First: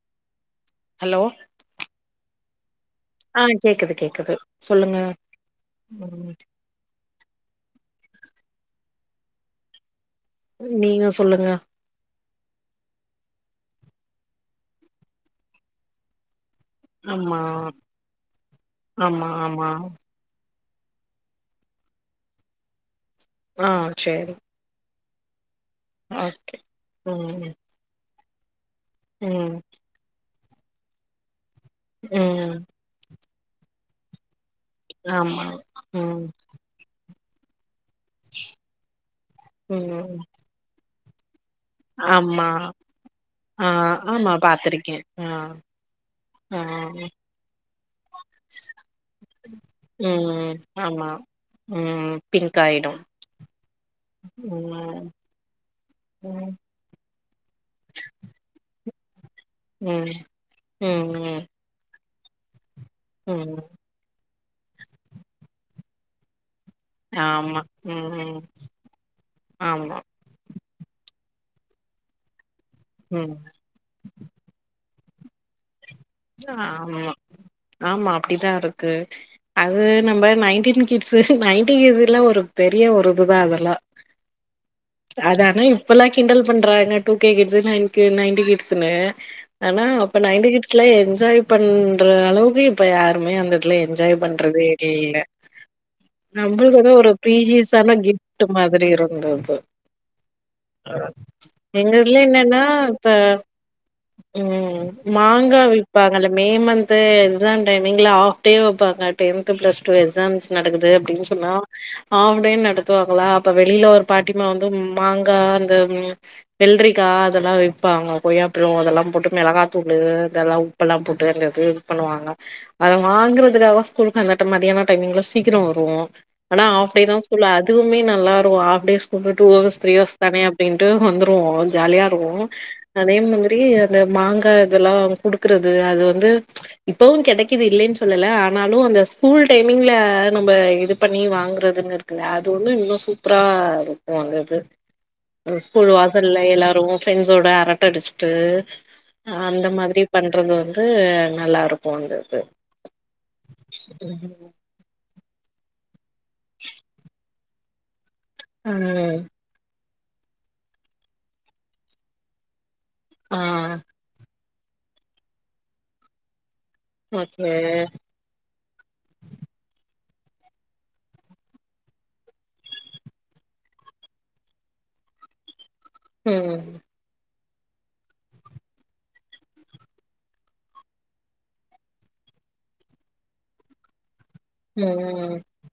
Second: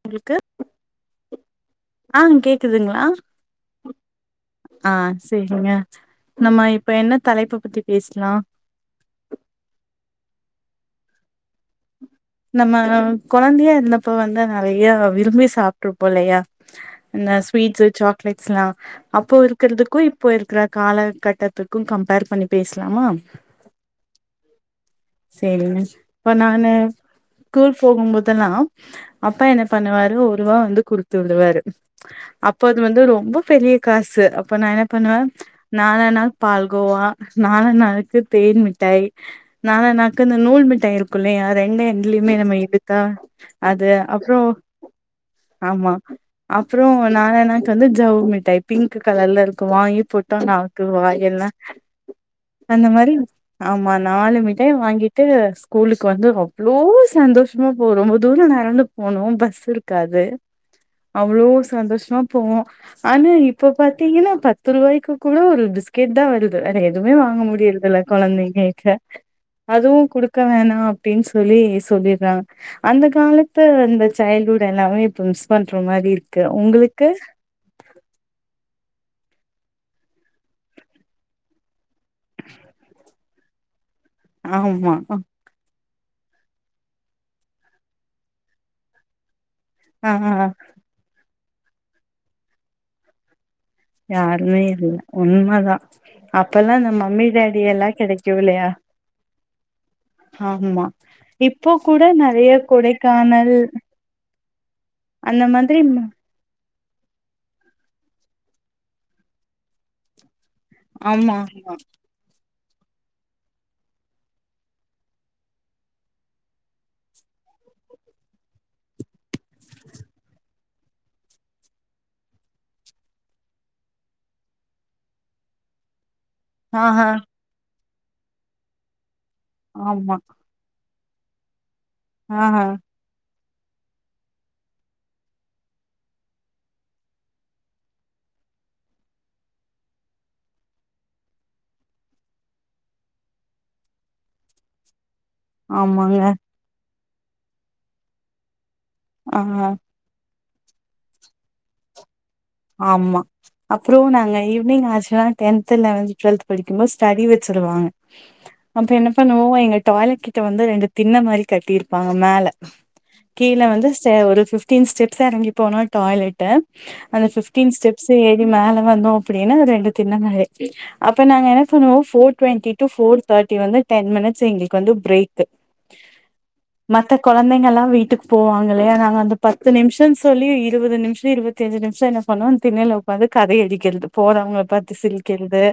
உங்களுக்கு ஹலோ ஆ கேக்குதுங்களா, ஆ கேக்குது கேக்குது ஆ சொல்லுங்க சேரிங்க ம் நம்ம இப்ப என்ன தலைப்ப பத்தி பேசலா நீங்க சொல்லுங்க நம்ம கொழந்தையா இருந்தப்ப வந்து நெறைய விரும்பி சாப்ட்டுருப்போ இல்லையா இந்த ஆமா ஸ்வீட்ஸ் சாக்லேட்ஸ்லா ஆமா அப்போ ஆமா இருக்கறதுக்கு இப் போ இருக்கற காலகட்டத்துக்கு கம்பேர் பண்ணி பேசலாமா ஆ சேரி, சோரிங்க, அ அப்ப நானு ம் ஸ்கூல் போகும்போதெல்லா அப்பா ம் என்ன பண்ணுவாரு ஒருரூவா வந்து குடுத்து விடுவாரு ம் அப்போ அது வந்து ரொம்ப பெரிய காசு, அப்ப நா என்ன பண்ணுவே ஆமா ம் நாலனாக்கு பால்கோவா நாலனாக் கு தேன் மிட்டாய் ம் நாலனாக்கு இந்த நூல் மிட்டாய் இருக் கு இல்லயா ரெண்டு எண்ட்லயுமே ஆமா நம்ம எடுத்தா ஆ அது ஆமா அப்றோ பாத்திருக்கே ஆ ஆமா ஆ அப்றோ நாலனாக்கு வந்து ஜவ்வு மிட்டாய் பிங்க் கலர்ல இருக்கு வாங்கி போட்டா ம் நாக்கு ஆமா வாய் எல்லா ம் பிங்க் ஆயிடு ஆமா நாலு மிட்டாயும் ம் வாங்கிட்டு ஸ்கூலுக்கு வந்து அவ் ம் எவ்ளோ சந்தோஷமா போவோ ரொம்ப தூர நடந்து போனு பஸ் ம் இருக்காது ம் ம் அவ்ளோ சந்தோஷமா போவோ ஆனா ம் இப்ப பாத்தீங்கனா பத் து ரூவாய்க்கு கூட ஒரு பிஸ்கெட்தா வருது வேற எதுமே வாங்க ஆமா முடியறது இல்ல ம் கொழந்தைங்களுக்கு ஆமா அதுவு குடுக்க வேணா அப்டின்னு சொல்லி சொல்லிட்றாங்க அந்த ம் காலத்துல அந்த சைல்டு ஹூட் எல்லாமே இப்ப மிஸ் பண்ற மாரி இரு ஆமா ஆமா அப்படிதா இருக்கு அது நம்ம நைன்டீன் கிட்ஸ் நைன்டி கிட்லா ஒரு பெரிய ஒரு இதுதா அதெல்லா ஆமா அதாது இப்பல்லா கிண்டல் பண்றாங்க two K kids nine K ninety கிட்ஸ்னு ஆனா ஆ அப்ப நையன்டி கிடஸ் லா என்ஜாய் பண்ற அளவுக்கு இப்ப யாருமே அந்த க்குலா என்ஜாய் யாருமே பண்றதே இல்ல உண்மதா அப்பல்லா இந்த நம்பளுக்குதா ஒரு மம்மி டாடி எல்லா பிரிசியஸ்ஸான கிப் கெடைக்கு ட்டு இல்லையா மாதிரி இருந்துது ஆமா அ இப்போ கூட எங்கள்துல நெறைய என்னன்னா இப்ப கொடைக்கானல் ம், அந்த மாங்கா மாதிரி ம விப்பாங்கல்ல மே மந்த் எக்ஸாம் டைமிங்ல ஆஃப் டே வைப்பாங்க டென்த் பிளஸ் டூ எக்ஸாம்ஸ் நடக்குது அப்டின்னு ஆமா சொன்னா ஆஃப் டே நடத்துவாங்களா அப்ப வெளியில ஒரு பாட்டிமா வந்து மாங்கா அந்த வெல்ரிக்கா அதெல்லா விப்பாங்க கொய்யாப்பழோ அதெல்லா போட்டு மெளகாத்தூளு இதெல்லாம் உப்பெல்லாம் போட்டுங்கது இது பண்ணுவாங்க அத வாங்கறதுக்காக ஸ்கூலுக்கு அந்தட்ட மதியான டைமிங்ல சீக்கிரோ வருவோ ஆனா ஆஃப் டே ஆஹா தான் ஸ்கூலு அதுமே நல்லாருக்கும் half day school two hours three ஆமா ஹார்ஸ் தானே அப்டின்ட்டு வந்துருவோம் ஜாலியா இருவோம் ஆஹா அதே மாதிரி அந்த மாங்காய் இதெல்லா குடுக்குறது அது வந்து இப்பவும் கிடைக்குது இல்லைன்னு சொல்லல ஆனாலும் அந்த ஸ்கூல் டைமிங்ல நம்ம இது பண்ணி வாங்குறதுனு இருக் அது ஒன்னு இன்னு சூப்பரா இருக்கும் அங்கது ஸ்கூல் ஆமாங்க வாசல்ல எல்லாரும் ஃப்ரெண்ட்ஸோட அரட்ட அடிச்சுட்டு அந்த ஆஹா மாதிரி பண்றது வந்து நல்லா இருக்கும் அந்தது ஆமா அப்றோ நாங்க ஈவினிங் ஆச்சா டென்த் லெவன்த் டுவல்த் படிக்கும்போ ஸ்டடி வச்சுடுவாங்க அப்ப என்ன ம் பண்ணுவோ எங்க டாய்லெட் கிட்ட வந்து ரெண்டு தின்ன மாதிரி கட்டியிருப்பாங்க மேல ஆ கீழே வந்து ஒரு பிஃப்டீன் ஸ்டெப்ஸ் இறங்கி போனா டாய்லெட் அந்த ஓகே பிஃப்டீன் ஸ்டெப்ஸ் ஏறி மேல வந்தோம் அப்டின்னா ரெண்டு தின்ன மாரி அப்ப நாங்க என்ன பண்ணுவோ four twenty two four thirty வந்து டென் மினிட்ஸ் எங்களுக்கு வந்து பிரேக் [inaudible] உம் மத்த குழந்தைங்க எல்லாம் வீட்டுக்கு போவாங்களையா நாங்க அந்த பத்து நிமிஷம்னு சொல்லி இருபது நிமிஷோ இருபத்தி அஞ்சு நிமி ஷம் என்ன பண்ண திண்ணைல உக்காந்து கதை அடிக்கிறது போறவங்கள பாத்து ம் சிரிக்கிறது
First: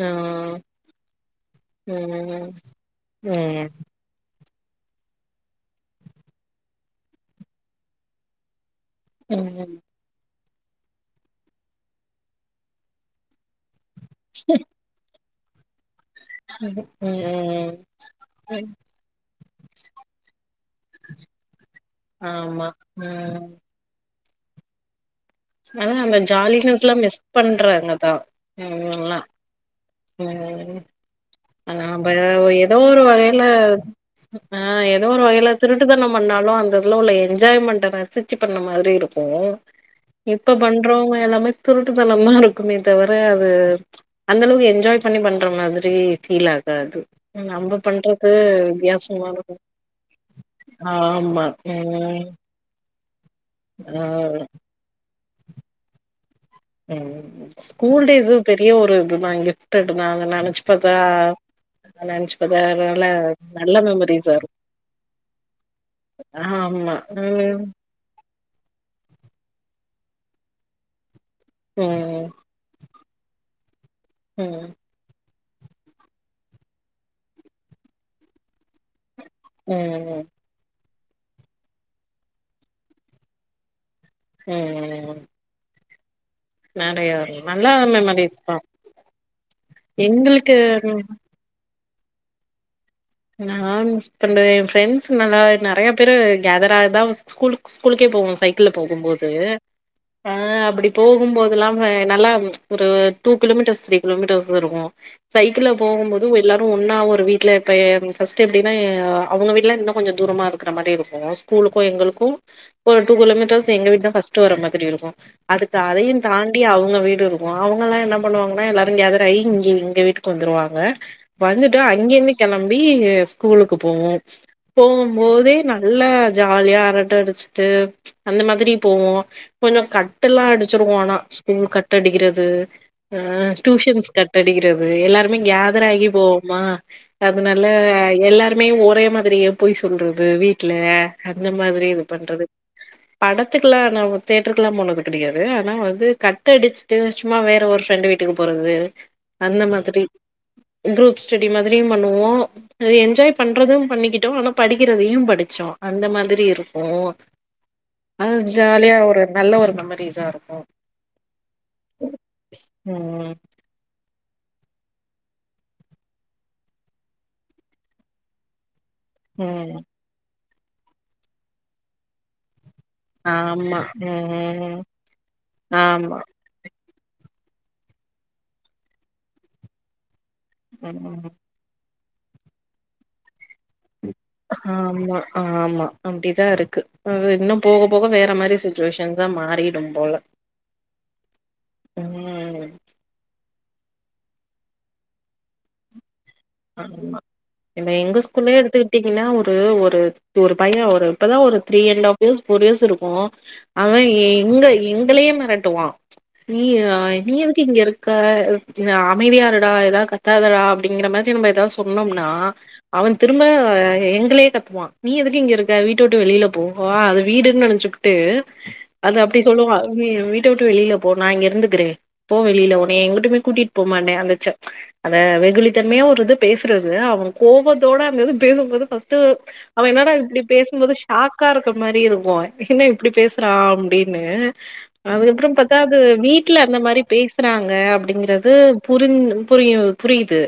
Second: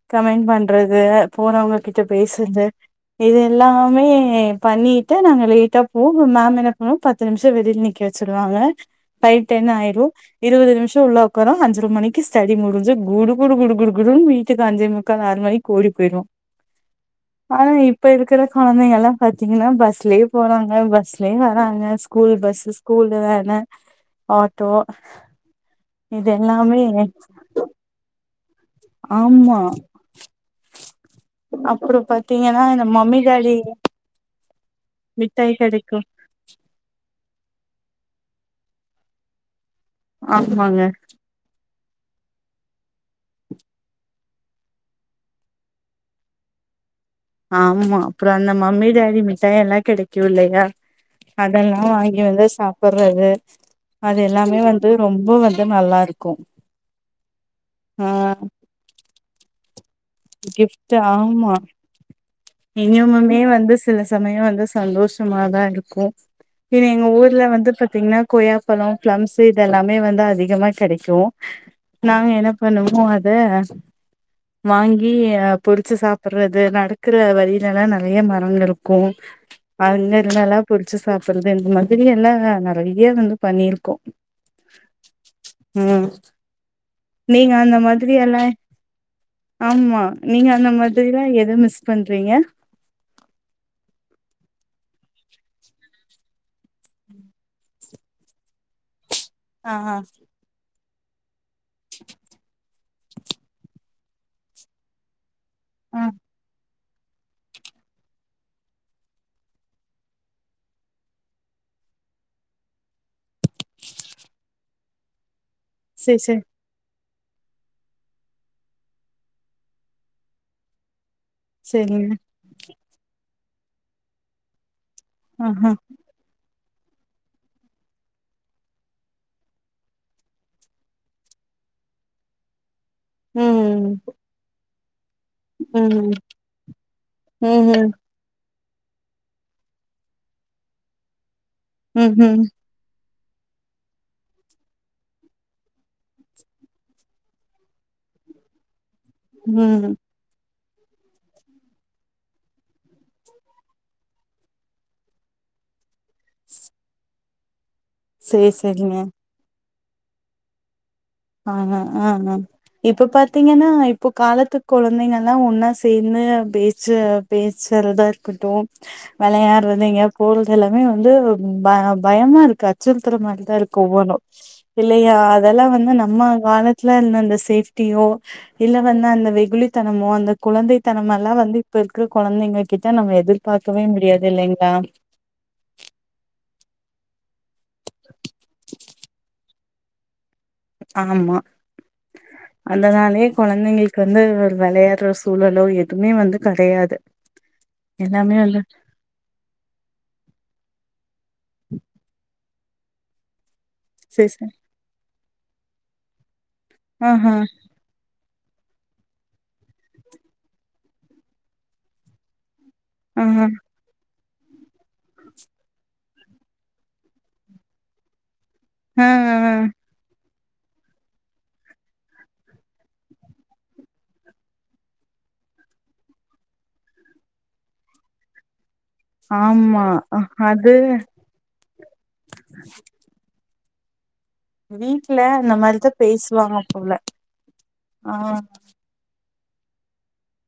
ஆ கமெண்ட் பண்றது போறவங்க ம் கிட்ட ம் பேசுறது இது ம் எல்லாமே பண்ணிட்டு த்த நாங்க லேட்டா போவோ மேம் என்ன பண்ணுவோம் பத்து நிமிஷோ வெளியில நிக்க வச்சுரவாங்க ஃபைவ் டென் ம் ஆயிரும் இருபது நிமிஷோ உள்ள உக்காரோ அஞ்சர மணிக்கு ஸ்டடி முடிஞ்சு குடு குடு குடு குடு குடூன் வீட்டுக்கு அஞ்சே முக்கால் ஆறு மணிக்கு ஓடி போயிருவோ உம் ஆனா இப்ப இருக்குற குழந்தைங்க எல்லாம் பாத்தீங்கன்னா பஸ்லயே போறாங்க பஸ்லயே வராங்க ஸ்கூல் பஸ் ஆமா ஸ்கூல் ம் வோன் ஆட்டோ அதா அந்த இது எல்லாமே ஜாலினஸ் லா மிஸ் பண்றாங்கதா ஆமா சேரி அப்றோ நாம்ப ஆ பாத்தீங்கன்னா ஏதோ இந்த ஒரு மம்மி வகையில டாடி ஆ ஏதோ ஒரு வகையில மிட்டாய் திருட்டு கெடைக்கு தணம் பண்ணாலும் அந்த இதுல உள்ள என்ஜாய்மெண்ட ரசிச்சு பண்ண மாரி இருக்கு இப்ப ஆமாங்க பண்றவங்க எல்லாமே திருட்டுத்தனமா இருக்குமே தவிர அது அந்தளவுக்கு எ என்ஜாய் பண்ணி பண்ற மாதிரி ஃபீல் ஆகாது நம்ப ஆமா அப்றோ பண்றது அந்த மம்மி டேடி வித்தியாசமா இருக்கு மிட்டாய் எல்லாம் கெடைக்கும் இல்லையா ஆமா தெனோ வாங்கி ம் வந்து சாப்ட்றது ஆ அது எல்லாமே வந்து ரொம்ப வந்து நல்லா இருக்கும் உம் ம் ஸ்கூல் டேஸ்சு பெரிய ஒரு இதுதா கிப்ட்டட் தா அதனா கிஃப்ட் ஆமா அதனால இங்கமுமே வந்து நல்ல சில மெமரிஸா சமயோ இருக்கு வந்து சந்தோஷமாதா இருக்கூ இது ஆமா எங்க ஊர்ல ம் வந்து பத் தின்ன கொய்யாப்பழோ ப்ளம்ஸ்சு இது எல்லாமே வந்து அதிகமா கெடைக்கும் ம் நாங்க என்ன பண்ணுவோ அத ம் வாங்கி பொரிச்சு சாப்றது நடக்கற வழில எல்லா நெறைய மரோ இருக்கூ பன் ம் இருந்தால்லா பொரிச்சு சாப்றது இந்த மாதிரி எல்லா நெறைய வந்து பண்ணியிருக்கோ ம் ம் நெறையா நீங்க நல்லா அந்த மெமரிஸ் மாதிரியான தா ஆமா நீங்க எங்களுக்கு அந்த மாதிரில்லா எது மிஸ் பண்றீங்க நா மிஸ் பண்றது எ ஃப்ரெண்ட்ஸ் நல்லா நெறய பேர கேதர் ஆ தா ஸ்கூலுக்கு ஸ்கூலுக்கே போவோ சைக்கிள்ல போகுபோது அ ஆ அ அப்டி போகுபோது இல்லாம நல்லா ஒரு டூ கிலோமீட்டர்ஸ் த்ரீ கிலோமீட்டர்ஸ் வருவோ சைக்கிள்ல ஆ போகுபோது எல்லாரு ஒன்னா ஒரு வீட்ல கெடயாது அ ஃபர்ஸ்ட் எப்டின்னா அவங்க வீட்லா இன்னு கொஞ்சோ தூரமா இருக்குற மாரி இருக்கு ஸ்கூலுக்கு எங்களுக்கு ஒரு டூ கிலோமீட்டர்ஸ் எங்க வீடு தா ஃபர்ஸ்ட் வர மாதிரி இருக்கு அடுத்து அதையு சேர் சேர் தாண்டி அவங்க வீடு இருக்கு அவங்க எல்லா என்ன பண்ணுவாங்கனா எல்லாரு கேதராகி இங்க எங்க வீட்டுக்கு வந்துருவாங்க வந்துட்டு சேரிங்க அங்க இருந்து கெளம்பி ஸ்கூலுக்கு போவோ போம் போதே ஆஹா நல்ல ஜாலியா அரட்ட அடிச்சிட்டு அந்த மாதிரி போவோ கொஞ்சோ கட் எல்லா அடிச்சிருவோ ஆனா ஸ்கூல் கட் அடிக்கிறது அ ம் டியூஷன்ஸ் கட் அடிக்கிறது எல்லாருமே கேதர் ஆகி ம் போவமா அதனால ம் எல்லாருமே ஒரே மாதிரியே பொய் சொல்றது வீட்ல அந்த மாதிரி இது ம் பண்றது ம் படத்துக்குல்லா என்னாவு தேட்டருக்குல்லா போனது கெடையாது ஆனா வந்து கட் அடிச்சு ட்டு சும்மா வேற ஒரு ஃப்ரெண்டு் வீட்டுக்கு போறது அந்த ம் மாதிரி குரூப் ஸ்டடி மாதிரியு பண்ணுவோ இது என்ஜாய் பண்றது பண்ணிக்கிட்டோ ஆனா படிக்கிறதையு படிச்சோ அந்த மாதிரி இருப்போ அ சேர் சேரிங்க ஜாலியா ஒரு நல்ல ஒரு மெமரிஸ் ஆ இருக்கு ஆமா ஆ மேம் இப்ப ம் பாத்தீங்கனா ப்ப காலத்து கொழந்தைங்கல்லா ஒன்னா சேந்து பேச்சு பேசறதா இருக்கட்டு ம் விளையாட்றது எங்கயாது போறது எல்லாமே வந்து ப பயமா இருக்கா அச்சுறுத்துற மாரிதா இருக்கு ஆமா ஒவ்வொன்னு ம் இல்லையா அதெல்லா வந்து நம் ஆமா ப காலத்துல இருந்த அந்த சேப்டியோ இல்ல வந்த அந்த வெகுளித்தனமோ அந்த ம் குழந்தைத்தனமெல்லா வந்து இப்ப இருக்கிற கொழந்தைங்க கிட்ட நம்ம எதிர்பாக்கவே முடியாது இல்லைங்களா ஆமா ஆமா அப்டிதா இருக்கு அது இன்னு போக போக வேற மாரி சுச்சுவேஷன் தா மாரி ரும் போல ஆமா ம் அந்தனாலயே கொழந்தைங்களுக்கு வந்து ஒரு விளையாட்ற சூழலோ எதுமே வந்து கெடையாது எல்லாமே வந்து பாட்டிங்கனா ஒரு ஒரு ஒரு பைய ஒரு இப்பதா ஒரு three and half years four years இருக்கு அவ சேரி சேரி எங்க எங்களயே மெரட்டுவா நீ ஆஹ நீ எதுக்கு இங்க இருக் க அமைதியா இருடா எதாவது கத்தாதடா அப்டிங்கிற மாரி நம்ம எதாவது சொன்னம்னா அவ ஆஹ திரும்ப எங்களயே கத்துவா நீ எதுக்கு இங்க இருக்க வீட்ட விட்டு வெளில போ அது வீடுன்னு நெனைச்சுக்கிட்டு ஆ அது அப்டி ஆ சொல்லுவா நீ வீட்ட விட்டு வெளில போ நா இங்க இருந்துக்கிறே போ வெளில உன்ன எங்குட்டுமே கூட்டிட்டு போ மாட்ட அந்தச்ச அந்த வெகுளித்தன்மையா ஒரு பேசுறது அவங்க கோபத்தோட அந்த பேசுபோது ஃபர்ஸ்ட் ட்டு அவ ஆமா என்னடா இப்டி அது பேசு போது ஷாக் க்கா இருக்க மாரி இருக்கு என்ன இப்டி பேசுறா அப்டின்னு வீட்ல அதுக்கப்றோ இந்த பாத்தா மாரிதா அது வீட்ல பேசுவாங்க அந்த போல மாரி பேசுறாங்க ஆ அப்டிங்கிறது புரிஞ் புரிய புரியுது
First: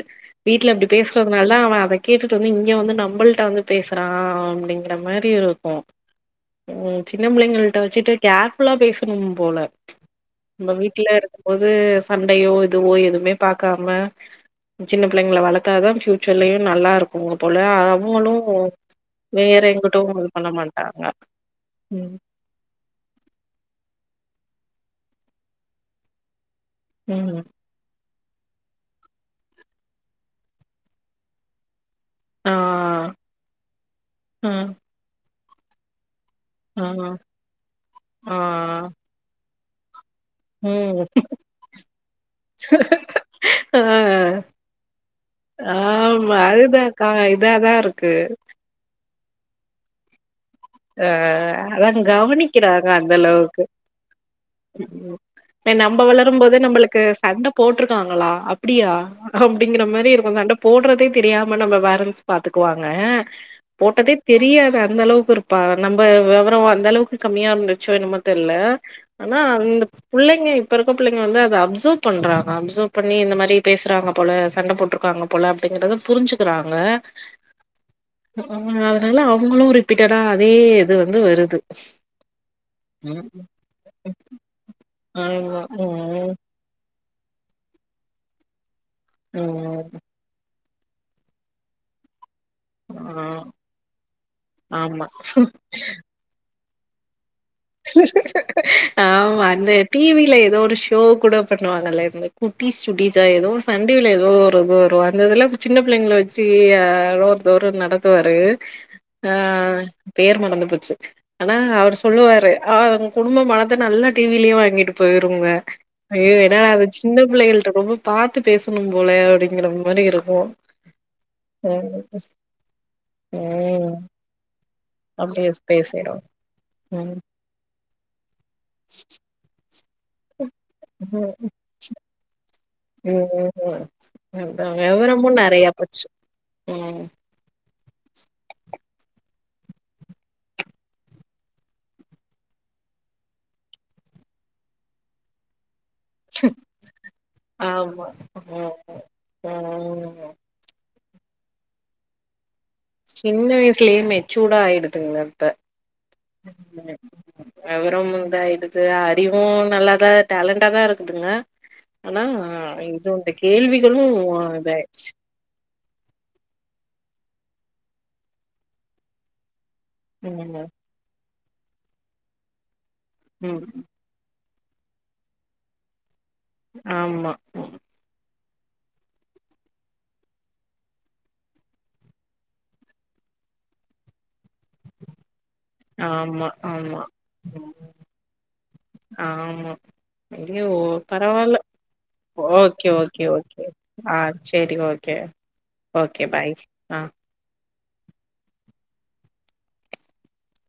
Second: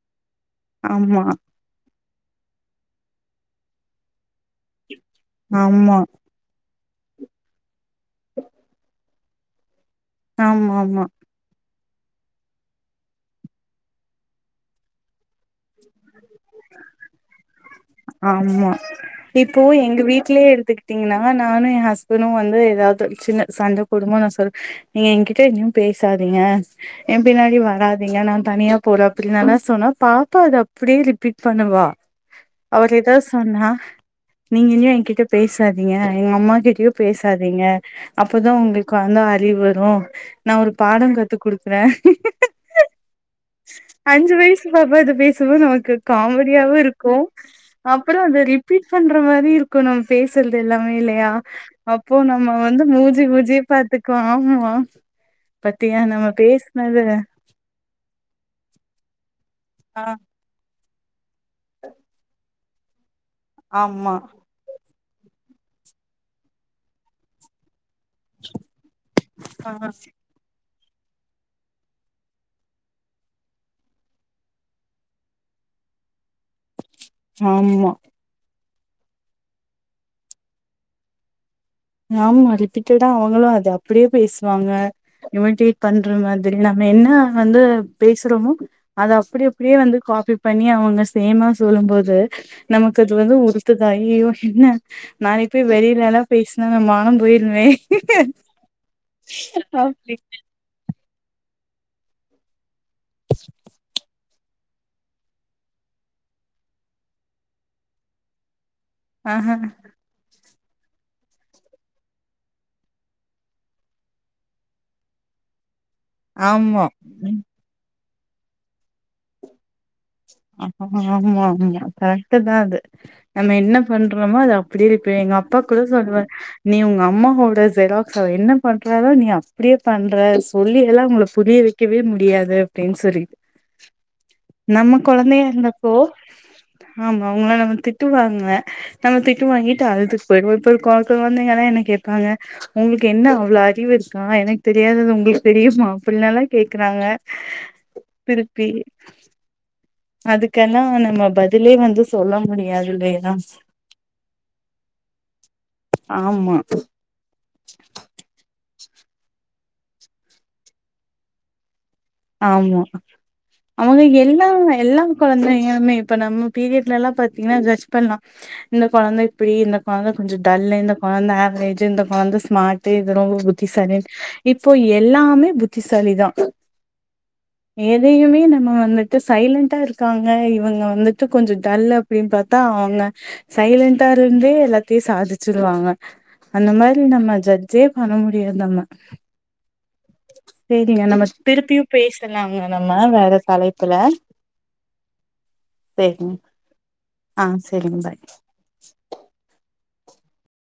வீட்ல அப்டி ஆமா பேசுறதுனால அவன் அத கேட்டுட்டு வந்து இங்க வந்து நம்மள்ட்ட வந்து பேசுறா அப்டிங்கிற மாரி இருக்கு ஆமா சின்ன புள்ளைங்கள்ட்ட வச்சிட்டு கேஃர்புல்லா பேசணு போல நம்ம ஆமா ஆமா வீட்டுல இருக்கு போது சண்டையோ இதுவோ எதுவுமே பாக்காம சின்ன புள்ளைங்கள வளர்த்தாதா ஃபுயூச்சர்லயு நல்லா இருக்குங்க போல அவங்களு ஆமா வேற இப்போ எங்கிட்டு எங்க இது வீட்லே பண்ண மாட்டாங்க எடுத்துக்கிட்டீங்ன்னா நானு ஏ ம் ஹஸ்பன்டு வந்து ஏதாவது சின்ன சண்ட போடு போது நா சொல்வ நீ ஏகிட்ட எதையு பேசாதீங்க ஏ ம் பினாடி வராதீங்க நா தனியா போற அப்டின்னா சொன்னா பாக் ப்பா அத அப்டியே ரிபீட் பண்ணுவா ஆ அவர் ஏதாது சொன்னா ஆ நீங்க ஏ எ கிட்ட பேசாதீங்க எங்க அம்மா ஆ கிட்டயு பேசாதீங்க ஆ அப்பதா உங்களுக்கு வந்து அறிவு வரு நா ஒரு பாட ம் கத்து குடுக்குற ஆ அஞ்சு வயசு பாப்பா இத பேசுபோது நமக்கு ஆமா காமெடியாவு அதுதான்க்கா இருக்கு இதாதா இருக்கு அப்றோ அத ரி பீட் பண்ற மாரி இருக்கு நம் பேசறது அது எல்லாமே அ இல்லையா அதா அப்போ நம்ம வந்து கவனிக்கிறாங்க அந்த மூஜி மூஜி அளவுக்கு பாத்துக்வோ ஆமா ம் பாத்தியா நம்ம பேசுனத போட்யிருக்காங்ளா அப்டியா அப்டிங்கற ஆ மாரி இருக்கு சண்ட போ போடுறதே தெரியாம நம்ம பேரண்ட்ஸ் பாத்துக்குவாங்க போட்டதே ஆமா தெரியாது அந்த அளவுக்கு இருக் ப்ப நம்ப விவர அந்த அளவுக்கு கம்மியா இருந்துச்சோ என்னமோ தெர்ல்ல ஆனா ஆ அந்த புள்ளைங்க இப்ப இருக்கற பிள்ளைங்க வந்து அத அப்சவ் பண்றாங்க அப்சவ் பண்ணி இந்த மாரி பேசுறாங்க போல சண்டை போட்யிருக்காங்க போல அப்டிங்கறத புரிஞ்சுகிறாங்க ஆமா அ அதனால அவங்களு ரிப்பீட்டடா அதே இது வந்து வருது ஆமா ரிப்பீட்டடா ம் அவங்களு அத அப்டியே பேசுவாங்க ஆமா இமடேட் பண்ற ம் மாதி ரி நம்ம என்ன வந்து பேசுறோமோ அத அப்டி அப்டியே வந்து ம் காபி பண்ணி அவங்க சே மா சொல்லு போது நமக்கு அது ஆ வந்து உறுத்து அய்யய்யோ என்ன ஆமா நாளைக்கு போய் வெளியிலெல்லா பேசி நம்ம மானம் போயிரும்மே ஆமா அந்த டி அப்டி வில ஏதோ ஒரு ஷோ கூட பண்ணுவாங்கல்ல இந்த குட்டீஸ் சுட்டீஸா ஏதோ ஒரு சண்டேயில ஏதோ ஒரு இது வரு இந்த இதெல்லா சின்ன பிள்ளைங்கள வச்சு ஆ ஒருத்தரு நடத்துவாரு ஆ ஆஹா பேர் மறந்து போச்சு ஆனா அவரு சொலுவாரு ஆ குடும்ப மானத்த நல்லா டி விலே வாங்கிட்டு போயிருங்க ஐயோ ஏனாடா அத ஆமா சின்ன ம் பிள்ளைகள்ட்ட ரொம்ப பாத்து பேசணு போல அப்டிங்கிற மாரி இருக்கு ஆமா ஆமா ம் கரெக்டு தா அது நம்ம என்ன ம் பண்றோமோ அத அப் அப்டியே இருப்ப எங்க அப்டியே அப்பா கூட பேசிரு சொலுவாரு நீ உங்க ம் அம்மாவோட ஜொரக்ஸு அவ என்ன பண்றாலோ நீ அப்டியே பண்ற சொலில்லா உங்கள புரிய வைக்கவே முடியாது அப்டின்னு சொல்லி ம் ம் ம் அதா நம்ம விவரமு நெறையா போச்சு ம் அவங்ளா நம்ம திட்டுவாங்க நம்ம திட்டு வாங்கிட்டு அழுதுட் போயிடுவோ இப்போ இருக்க கொழந்தைங்க எல்லா என்ன கேப்பாங்க உங்களுக்கு என்ன அவ்ளோ அறிவு இருக்கா எனக்கு தெரியாதது உங்களுக்கு தெரியுமா அப்டில்லால கேக்றாங்க திருப்பி ஆ ஆ அதுக்கெல்லா நம்ம பதிலே வந்து சொல முடியாது இல்லையா சின்ன வயசுலயே மெச்சூடா ஆயிடுதுங்க இப்ப ஆமா எவரும் இதாயிடுது அறிவு நல்லாதா டேலண்டா தா இருக்குதுங்க ஆனா ஆமா இதோட கேள்விகளு இதாச்சி இப்ப வந்து நம்ம இப்ப நம்ம பீரியட்ல எல்லா பாத்தீங்கனா ஜட்ஜ் பண்லா இந்த கொழந்த இப்டி இந்த கொழந்த கொஞ்ச ம் டல்லு இந்த கொழந்த ஆவரேஜு இந்த கொழந்த ஸ்மாட்டு இது ரொம்ப ம் புத்திசாலி இப்போ எல்லாமே புத்திசாலி தா ஆமா ம். எதையுமே நம்ம வந்துட்டு சைலண்ட்டா இருக்காங்க இவுங்க வந்துட்டு கொஞ்ச டல்லு அப் டின் பாத்தா அவுங்க சைலண்டா இருந்தே எல்லாத்தையு சாதிச் சுருவாங்க ஆமா அந்த ஆமா மாரி நம்ம ம். ஜட்ஜே பண்ண முடியது நம்ம ஆமா ஐயோ ஓ சேரிங்க நம்ம பரவால்ல திருப்பியு பேசலாங்க ஓகே நம்ம ஓகே வேற ஓகே தலைப்புல ஆ சேரி ஓகே ஓகே சேரிங்க பாய் ஆ ஆ செரிங் பாய்